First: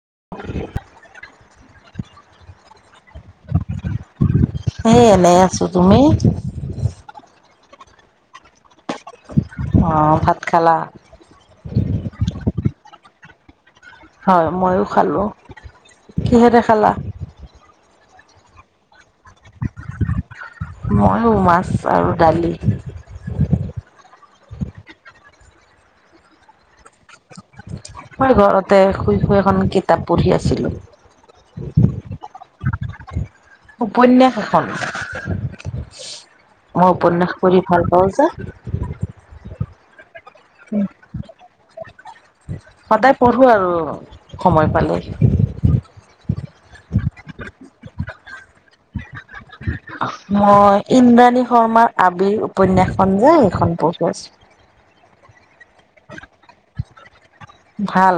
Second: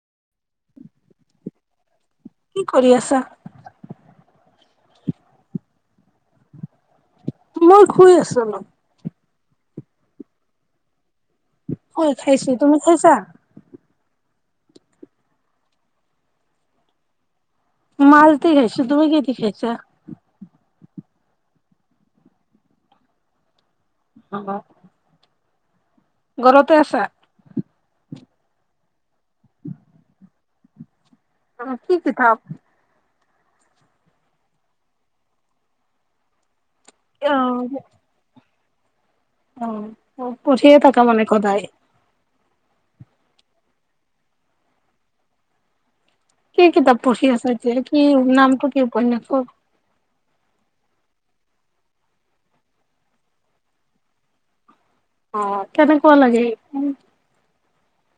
[inaudible] কি কৰি আছা? এ এনে আছোঁ, তুমি? মই শুই আছো অলপ। ভাত খালা? হয় খাইছো, তুমি খাইছা? হয় ময়ো খালোঁ, কিহেৰে খালা? মাছদি খাইছো, তুমি কিহেদি খাইছা? ময়ো মাছ আৰু দালি। অ'। ঘৰতে আছা? মই ঘৰতে শুই শুই এখন কিতাপ পঢ়ি আছিলোঁ। উ, কি কিতাপ? উপন্যাস এখন। মই উপন্যাস অ' পঢ়ি ভাল পাওঁ যে অ', পঢ়িয়ে থাকা মানে সদায়। সদায় পঢ়োঁ আৰু সময় পালেই। কি কিতাপ পঢ়ি আছো এতিয়া, কি নামটো কি উপন্যাসৰ? মই ইন্দ্ৰাণী শৰ্মাৰ আবিৰ উপন্যাসখন যে সেইখন পঢ়ি আছো। অ', কনেকুৱা লাগে সেইখন? ভাল।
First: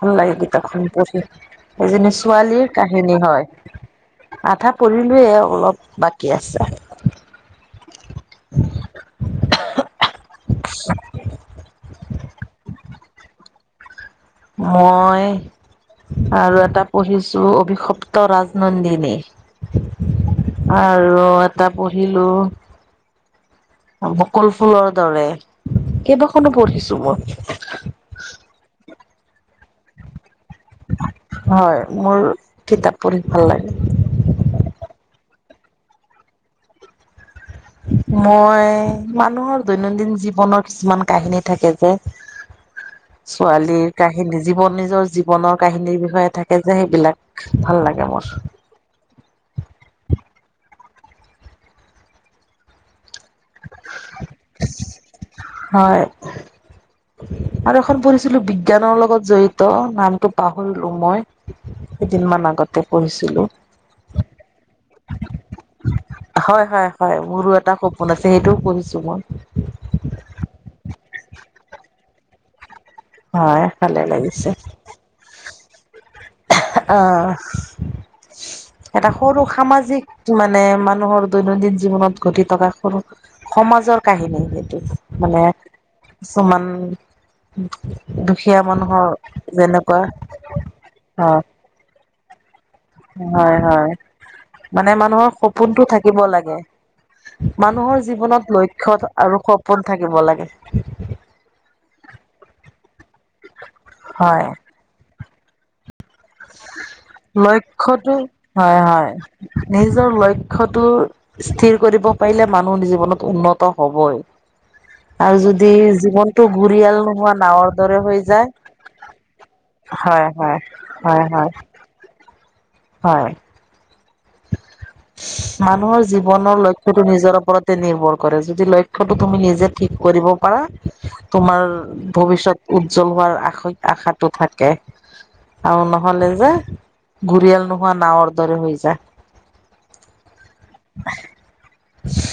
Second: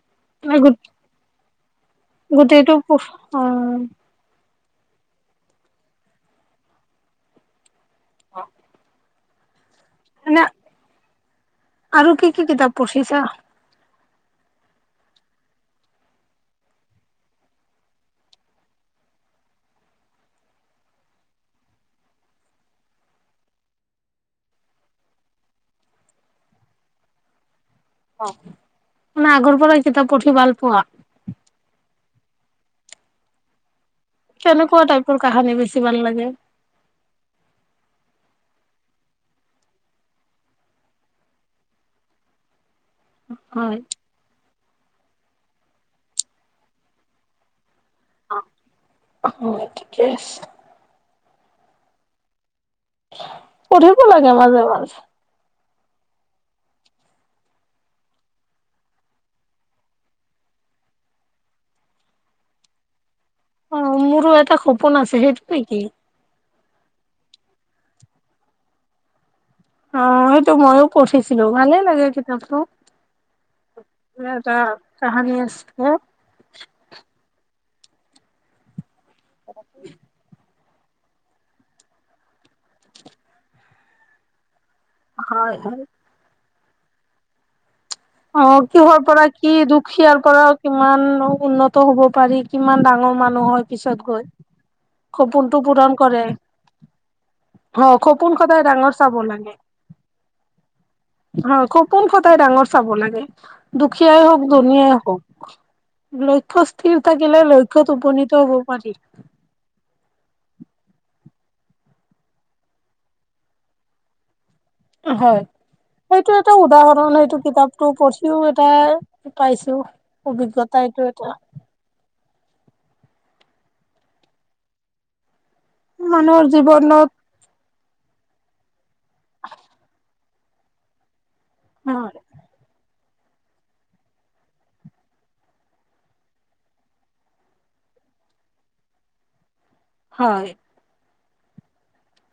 ভাল লাগে গো কিতাপখন পঢ়ি সেইজনী ছোৱালীৰ গোটেইটো অ' কাহিনী হয়। আধা পঢ়িলোয়ে অলপ বাকী আছে। অ'। মানে, আৰু কি কি কিতাপ পঢ়িছা? মই আৰু এটা পঢ়িছো অভিশপ্ত ৰাজনন্দিনী। আৰু এটা পঢ়িলো বকুল ফুলৰ দৰে, কেইবাখনো পঢ়িছো মই। অ', মানে আগৰ পৰাই কিতাপ পঢ়ি ভাল পোৱা? হয় মোৰ কিতাপ পঢ়ি ভাল লাগে। কেনেকুৱা টাইপৰ কাহানী বেছি ভাল লাগে? মই মানুহৰ দৈনন্দিন জীৱনৰ কিছুমান কাহিনী থাকে যে হয়। ছোৱালীৰ কাহিনী জীৱন নিজৰ জীৱনৰ কাহিনীৰ বিষয়ে থাকে যে সেইবিলাক ভাল লাগে। মোৰ ঠিকে আছে পঢ়িব লাগে মাজে মাজে হয় আৰু এখন পঢ়িছিলো বিজ্ঞানৰ লগত জড়িত নামটো পাহৰিলো মই কেইদিনমান আগতে পঢ়িছো অ মোৰো এটা সপোন আছে সেইটোোৱে কি হয় হয় হয়, মোৰো এটা সপোন আছে সেইটোও পঢ়িছো মই। অ', সেইটো ময়ো পঢ়িছিলো ভালে লাগে কিতাপটো। হয় ভালে লাগিছে, এটা কাহানী আছিলে আহ এটা সৰু সামাজিক মানে মানে মানুহৰ দৈনন্দিন জীৱনত ঘটি থকা সৰু, সমাজৰ কাহিনী মানে হয় হয় কিছুমান অ দুখীয়া কিহৰ মানুহৰ পৰা কি যেনেকুৱা দুখীয়াৰ পৰা কিমান হয় উন্নত হব পাৰি কিমান ডাঙৰ মানুহ হয় পিছত গৈ মানে মানুহৰ সপোনটো পূৰণ থাকিব কৰে লাগে অ মানুহৰ সপোন জীৱনত সদায় ডাঙৰ লক্ষ্য চাব আৰু সপোন থাকিব লাগে হয় সপোন কথাই ডাঙৰ চাব লাগে দুখীয়াই হওক ধুনীয়াই হওক লক্ষ্য স্থিৰ থাকিলে লক্ষ্যত লক্ষটো উপনীত হব হয় পাৰি হয় নিজৰ লক্ষটো স্থিৰ কৰিব পাৰিলে মানুহ জীৱনত উন্নত হবই হয় আৰু যদি সেইটো জীৱনটো এটা ঘুৰিয়াল উদাহৰণ নোহোৱা সেইটো নাৱৰ কিতাপটো দৰে হৈ পঢ়িও এটা যায় পাইছো হয় হয় অভিজ্ঞতা এইটো এটা হয় মানুহৰ জীৱনৰ লক্ষ্যতো নিজৰ ওপৰত নিৰ্ভৰ কৰে যদি লক্ষ্যটো তুমি নিজে ঠিক কৰিব পাৰা তোমাৰ হয় ভৱিষ্যত উজ্জ্বল হোৱাৰ আশ আশাটো থাকে আৰু নহলে যে ঘৰিয়াল নোহোৱা নাৱৰ দৰে হৈ যায় হয় [unintelligible]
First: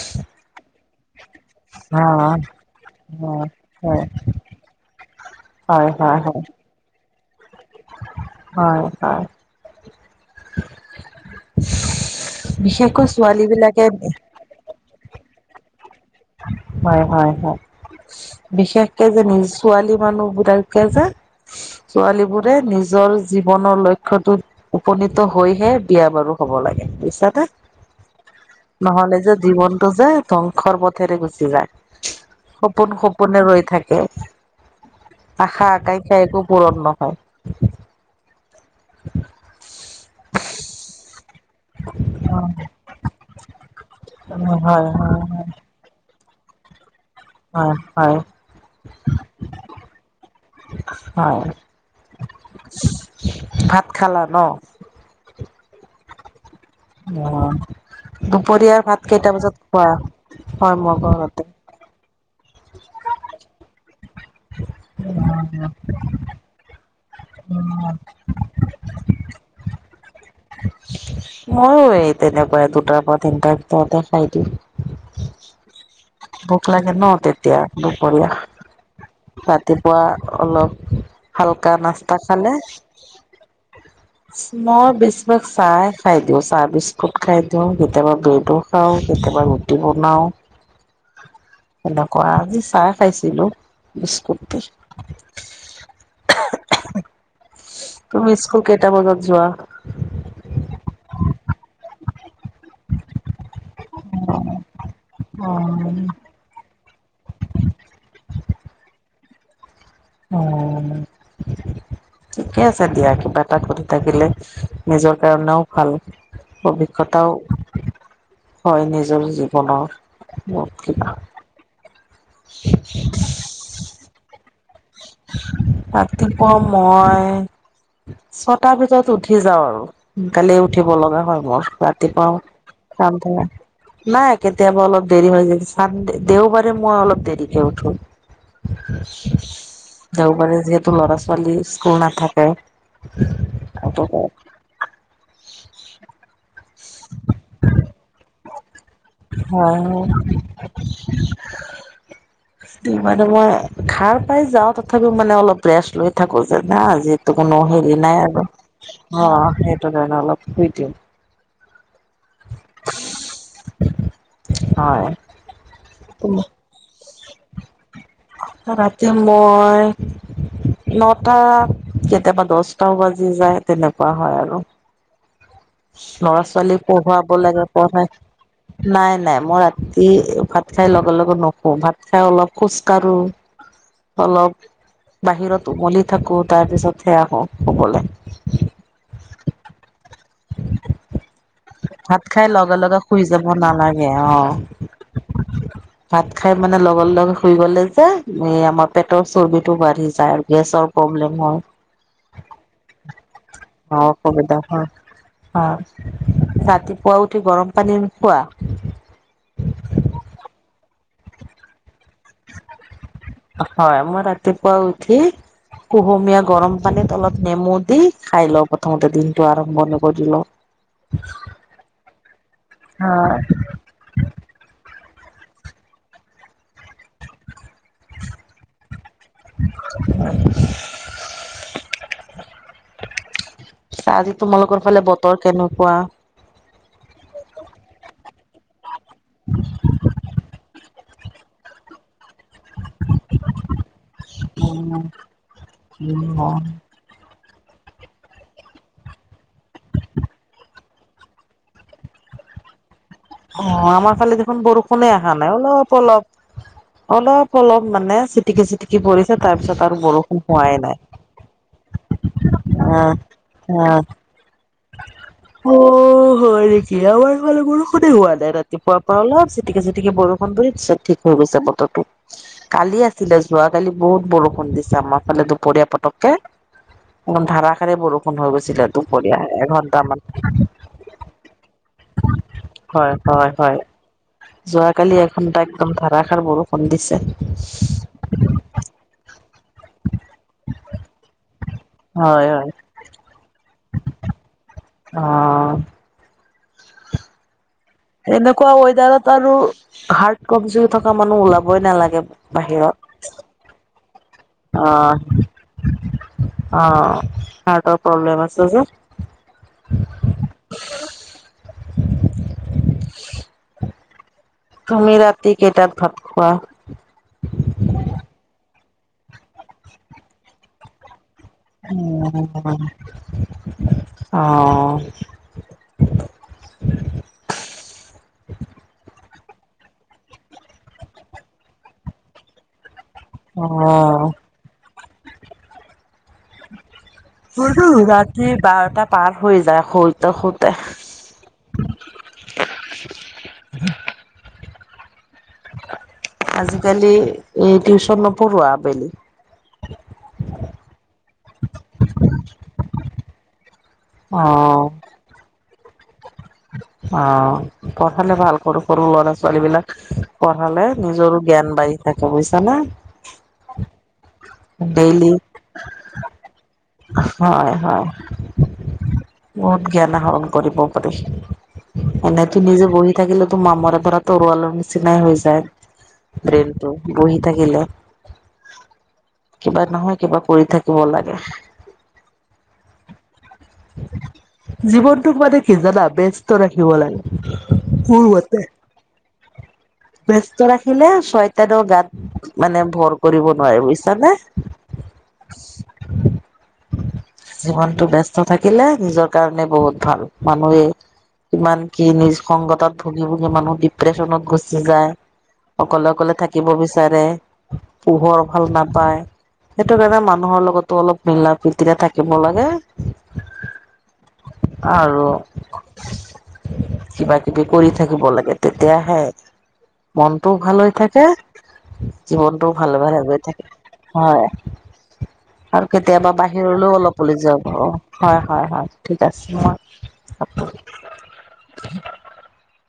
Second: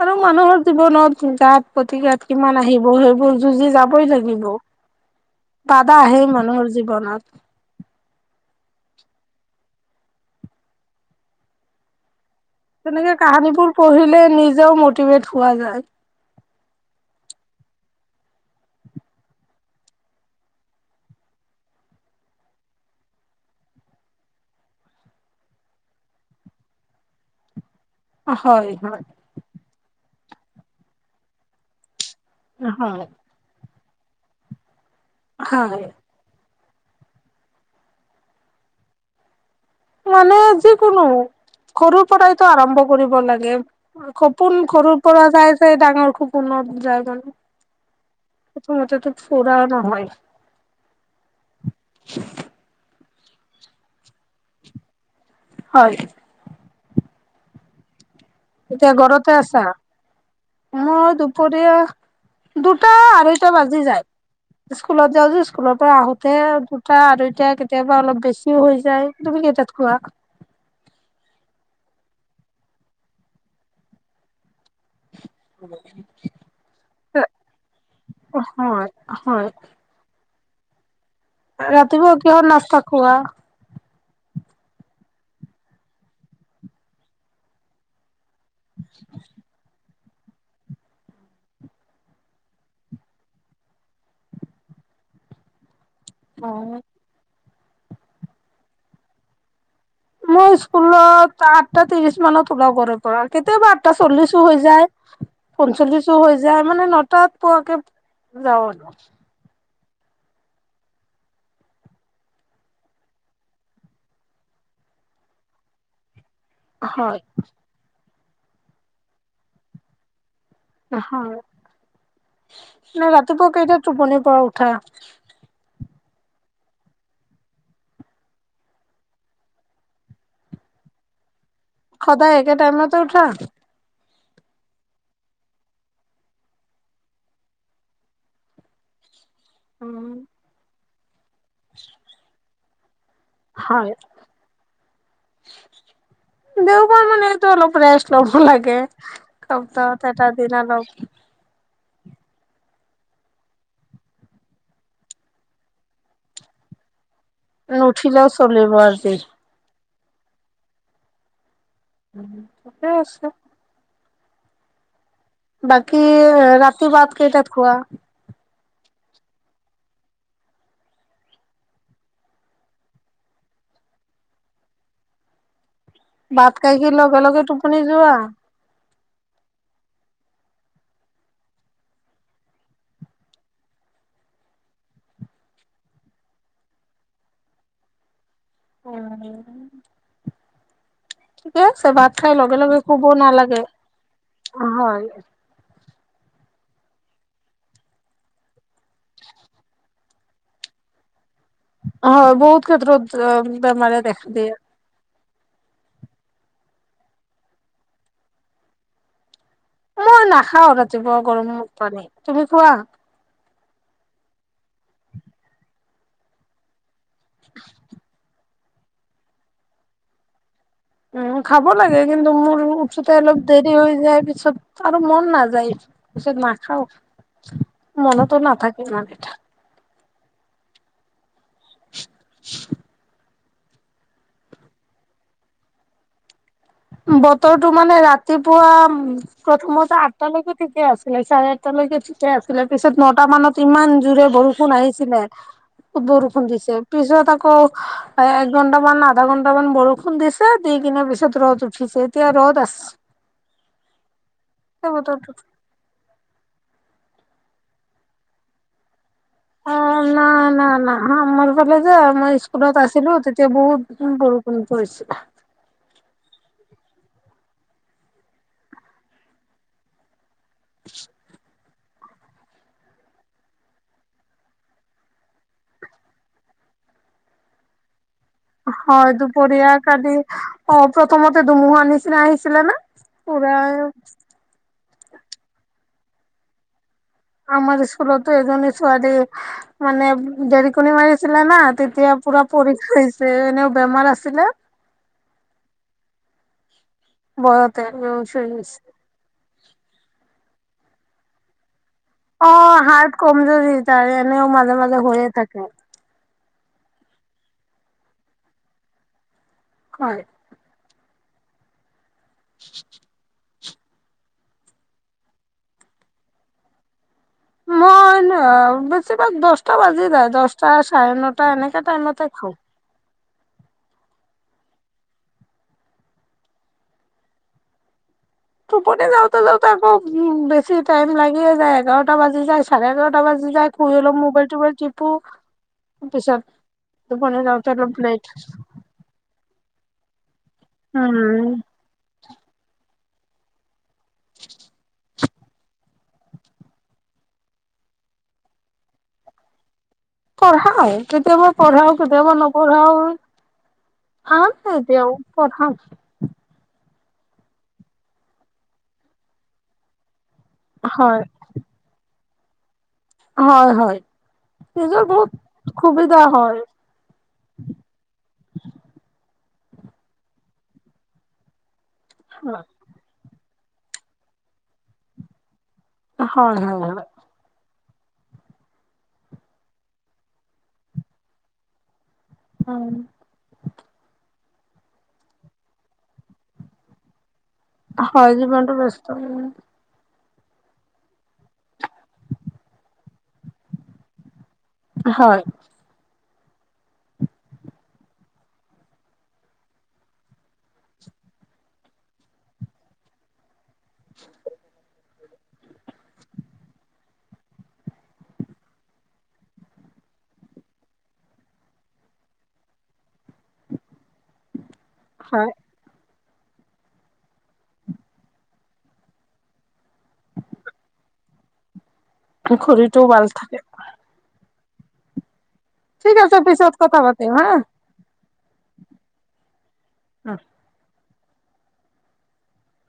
কাৰ মানুহৰ জীৱনত গাত অ প্ৰতিঘাত কিমান আহিব সেইবোৰ হয় যুঁজি হয় যাবই লাগিব হয় বাধা হয় আহে হয় মানুহৰ জীৱনত হয় হয় বিশেষকৈ তেনেকে ছোৱালী কাহানীবোৰ বিলাকে পঢ়িলে নিজেও মটিভেট হোৱা যায় হয় হয় হয় বিশেষকে যে নিজ ছোৱালী মানুহবোতাককে যে ছোৱালী বোৰে নিজৰ জীৱনৰ লক্ষ্য়তোত উপনীত হৈহে বিয়া বাৰু হ'ব লাগে পিছাতে হয় হয় নহ'লে যে জীৱনতটো যে ধ্বংসৰ পথেৰে গুচি যায় সপোন হয় সপোনে ৰৈ থাকে আশা হয় আকাংক্ষা একো পূৰণ নহয় [unintelligible] মানে যিকোনো সৰুৰ পৰাইতো আৰম্ভ কৰিব লাগে কপোন হয় সৰুৰ হয় পৰা চাই চাই ডাঙৰ খু কোনো জায়গা ন হয় হয় প্ৰথমতেো ফোৰাও নহয় হয় ভাত খালা ন হয় অ দুপৰীয়াৰ এতিয়া ভাত ঘৰতে কেইটা বজাত আছা খোৱা হয় মই ঘৰতে দুটা আঢ়ৈটা বাজি যায় স্কুলত যাওঁছো স্কুলৰ পৰা আহোতে দুটা আৰু এতিয়া কেতিয়াবা অলপ বেছিও হৈ যায় তুমি কেই তাত খোৱা মই এই তেনেকুৱাই দুটাৰ পৰা তিনিটাৰ ভিতৰতে খাই দিওঁ। [unintelligible] ভোক লাগে নহ তেতিয়া হয় দুপৰীয়া হয় ৰাতিপুৱা। অলপ হালকা ৰাতিপুৱা নাস্তা কিহৰ খালে। নাস্তা খোৱা মই বেছিভাগ চাহ খাই দিওঁ চাহ বিস্কুট খাই দিওঁ কেতিয়াবা ব্ৰেডো। খাওঁ কেতিয়াবা ৰুটি বনাওঁ। [inaudible] সেনেকুৱা আজি চাহ খাইছিলো বিস্কুট দি অ তুমি স্কুল কেইটা বজাত যোৱা মই স্কুলত আঠটা ত্ৰিশ মানত ওলাও ঘ পৰা কেতিয়াবা আঠটা চল্লিশো হৈ যায় অ পঞ্চল্লিছো হৈ যায় মানে নটাত পোৱাকে যাও আৰু অ ঠিকে আছে দিয়া কিবা এটা সধি থাকিলে নিজৰ কাৰণেও ভাল হয় অভিজ্ঞতাও হয় নিজৰ জীৱনৰ। হয় [unintelligible] নে ৰাতিপুৱা কেইটাত টোপনিৰ পৰা উঠা। ৰাতিপুৱা মই। ছটা ভিতৰত উঠি যাও আৰু সোনকালে উঠিব লগা হয় মোৰ। ৰাতিপুৱা। সদায় একে [unintelligible] টাইমতে উঠা? নাই কেতিয়াবা অলপ দেৰি হৈ যায় চান দেওবাৰে মই অলপ দেৰিকে উঠো। [unintelligible] উম, দেওবাৰে যিহেতু ল'ৰা-ছোৱালী স্কুল নাথাকে। হয়। দেওবাৰ মানেটো অলপ ৰেষ্ট ল'ব লাগে সপ্তাহত হয় এটা দিন অলপ। [unintelligible] মানে মই সাৰ পাই যাওঁ তথাপিও মানে অলপ ৰেষ্ট লৈ থাকোঁ যে না আজি। টো কোনো হেৰি নাই নুঠিলেও আৰু চলিব আজি। অ সেইটো কাৰণে অলপ শুই দিওঁ। ঠিকেই আছে। হয়। বাকি ৰাতি ভাত কেইটাত খোৱা। ৰাতি মই। নটাত কেতিয়াবা দছটাও বাজি যায় তেনেকুৱা হয় আৰু। ভাত ল'ৰা-ছোৱালী খাই কি লগে পঢ়োৱাব লগে লাগে টোপনি যোৱা? পঢ়াই। নাই নাই মই ৰাতি ভাত খাই লগে লগে নুশুও ভাত খাই অলপ খোজ কাঢ়োঁ। অলপ বাহিৰত উমলি থাকো তাৰপিছতহে আহোঁ শুবলে। অ। ভাত খাই লগে লগে শুই যাব নালাগে অহ। হয়। ভাত খাই মানে লগৰ লগে শুই গ'লে যে এই আমাৰ পেটৰ চৰ্বিটো বাঢ়ি। যায় গেছৰ প্ৰব্লেম। হয় হয় বহুত ক্ষেত্ৰত। অ বেমাৰে দেখা দিয়ে। অসুবিধা হয়। অ ৰাতিপুৱা উঠি গৰম পানী নোখোৱা। মই নাখাও ৰাতিপুৱা গৰম পানী তুমি খোৱা। হয় মই ৰাতিপুৱা উঠি কুহুমীয়া গৰম। পানীৰ তলত নেমু দি খাই লওঁ প্ৰথমতে দিনটো আৰম্ভণি কৰি লওঁ। উম খাব লাগে কিন্তু মোৰ উঠোতে অলপ দেৰি হৈ যায় পিছত আৰু মন না। [unintelligible] পিছত নাখাওঁ মনতো নাথাকে মানে। [unintelligible] আজি তোমালোকৰ ফালে বতৰ কেনেকুৱা? বতৰটো মানে ৰাতিপুৱা প্ৰথমতে আঠটালৈকে ঠিকে আছে। চাৰে আটালৈকে ঠিকে আছিলে পিছত নটা মানত ইমান জোৰে বৰষুণ আহিছিলে বৰষুণ দিছে পিছত আকৌ। একঘন্টামান আধা ঘন্টামান বৰষুণ দিছে দি কিনে পিছত ৰ'দ উঠ ছিছেতিয়া ৰ'ত আছ অ আমাৰ ফালে দেখোন বৰষুণে বতৰটো অহা নাই অলপ অলপ। অলপ অলপ মানে চিটিকি চিটিকি পৰিছে। তাৰ অ পিছত আৰু না বৰষুণ না হোৱাই না নাই। আমাৰ ফালে যে মই স্কুলত আছিলো তেতিয়া বহুত বৰষুণ। পৰিছে। অ হয় নেকি আমাৰ এইফালে বৰষুণে হোৱা নাই ৰাতিপুৱাৰ পৰা অলপ চিটিকি চিটিকি বৰ। [unintelligible] চব ঠিক হৈ গৈছে বতৰ। কালি আছিলে যোৱাকালি বহুত বৰষুণ দিছে আমাৰ ফালে দুপৰীয়া পতককে। একদম ধাৰষাৰে বৰষুণ হৈ গৈছিলে দুপৰীয়া। [unintelligible] আদি এঘন্টামান অ প্ৰথমতে ধুমুহাৰ নিচিনা আহিছিলে না। অৰা কালি এঘন্টা একদম ধাৰাষাৰ বৰষণ দি আমাৰ স্ককুতো এজনি ছোৱালি মানে দেৰিকণী মাৰিছিলে না তেতিয়া পুৰা হয় হয় পৰীক্ষা হৈছে এ বেমাৰ আছিলে আহ বহত এনেকুৱা ৱেডাৰত আৰু হাৰ্ড কমজৰি থকা মানুহ ওলাবই নালাগে। অ বাহিৰত হাৰ্ট কমজৰি ত এনেও মাজে অ মাজে হৈয়ে থাকে অ হাৰ্টৰ প্ৰব্লেম আছে যে হয়। তুমি ৰাতি কেইটাত ভাত খোৱা। মই ন বেছিভাগ দশটা বাজি য দশটা চাৰে ন। এনেকে টাইমততে খাও অঁ টোপনি যাওঁতে যাওঁতে আকৌ উ বেছি টাইম লাগিয়ে যায় এঘাৰটা বাজি যায় চাৰে এঘাৰটা ক বাজি অ যায় কুহ ল মোবাইল টোোবাইল টিপো। পিছত টোপনি যাওঁতে অলপ লেট ৰাতি বাৰটা পাৰ হৈ যায় শৰঞ্জ। উম হ আজিকালি এই টিউচন নপঢ়োৱা আবেলি,? পঢ়াও কেতিয়াবা পঢ়াও কেতিয়াবা নপঢ়াও বা অ', এতিয়াও আত আহ পঢ়ালে ভাল কৰো সৰু ল'ৰা ছোৱালী বিলাক পঢ়ালে হয় নিজৰো জ্ঞান বাঢ়ি থাকে বুজিছাানে। হয় হয় নিজৰ ডেইলি বহুত সুবিধা হয়। হয় হয় বহুত জ্ঞান আহৰণ কৰিব পাৰি। এনেই হয় তোৰ নিজে বহি থাকিলে তোৰ মামৰে ধৰা তৰুৱালৰ নিচিনাই হৈ যায়। হয় প্ৰমটো হয় বহি থাকিলে কিবা নহয় কিবা কৰি থাকিব লাগে। উম। জীৱনটোক মানে কি জানা ব্যস্ত ৰাখিব লাগে। হয় জিবনটো বেষ্ট ব্য্স্ত ৰাখিলে ছয়তাৰৰ গাত মানে ভৰ কৰিব নোৱাৰে বুজিছানে। হয়। জীৱনটো বস [unintelligible] থাকিলে নিজৰ কাৰণে বহুত ভাল মানুহে ইমান কি নিজ সংগতত ভুগি ভুগি মানুহ ডিপ্ৰেছনত গুচি যায়। অকলে, অকলে, থাকিব বিচাৰে পোহৰ ভাল নাপায়। সেইটো কাৰণে মানুহৰ লগতো অলপ মিলা প্ৰীতিৰে থাকিব লাগে। আৰু হয় কিবা কিবি কৰি থাকিব লাগে তেতিয়াাহে। মনটোও ভাল হৈ থাকে জীৱনটোও ভালে শৰীৰটোও ভালে ভাল গৈ থাকে হয়। আৰু ঠিক কেতিয়াবা আছে পিছত বাহিৰলৈও কথা অলপ পাতিম উলি যাব হা হয় হয় হয় ঠিক আছে ম উম, [inaudible]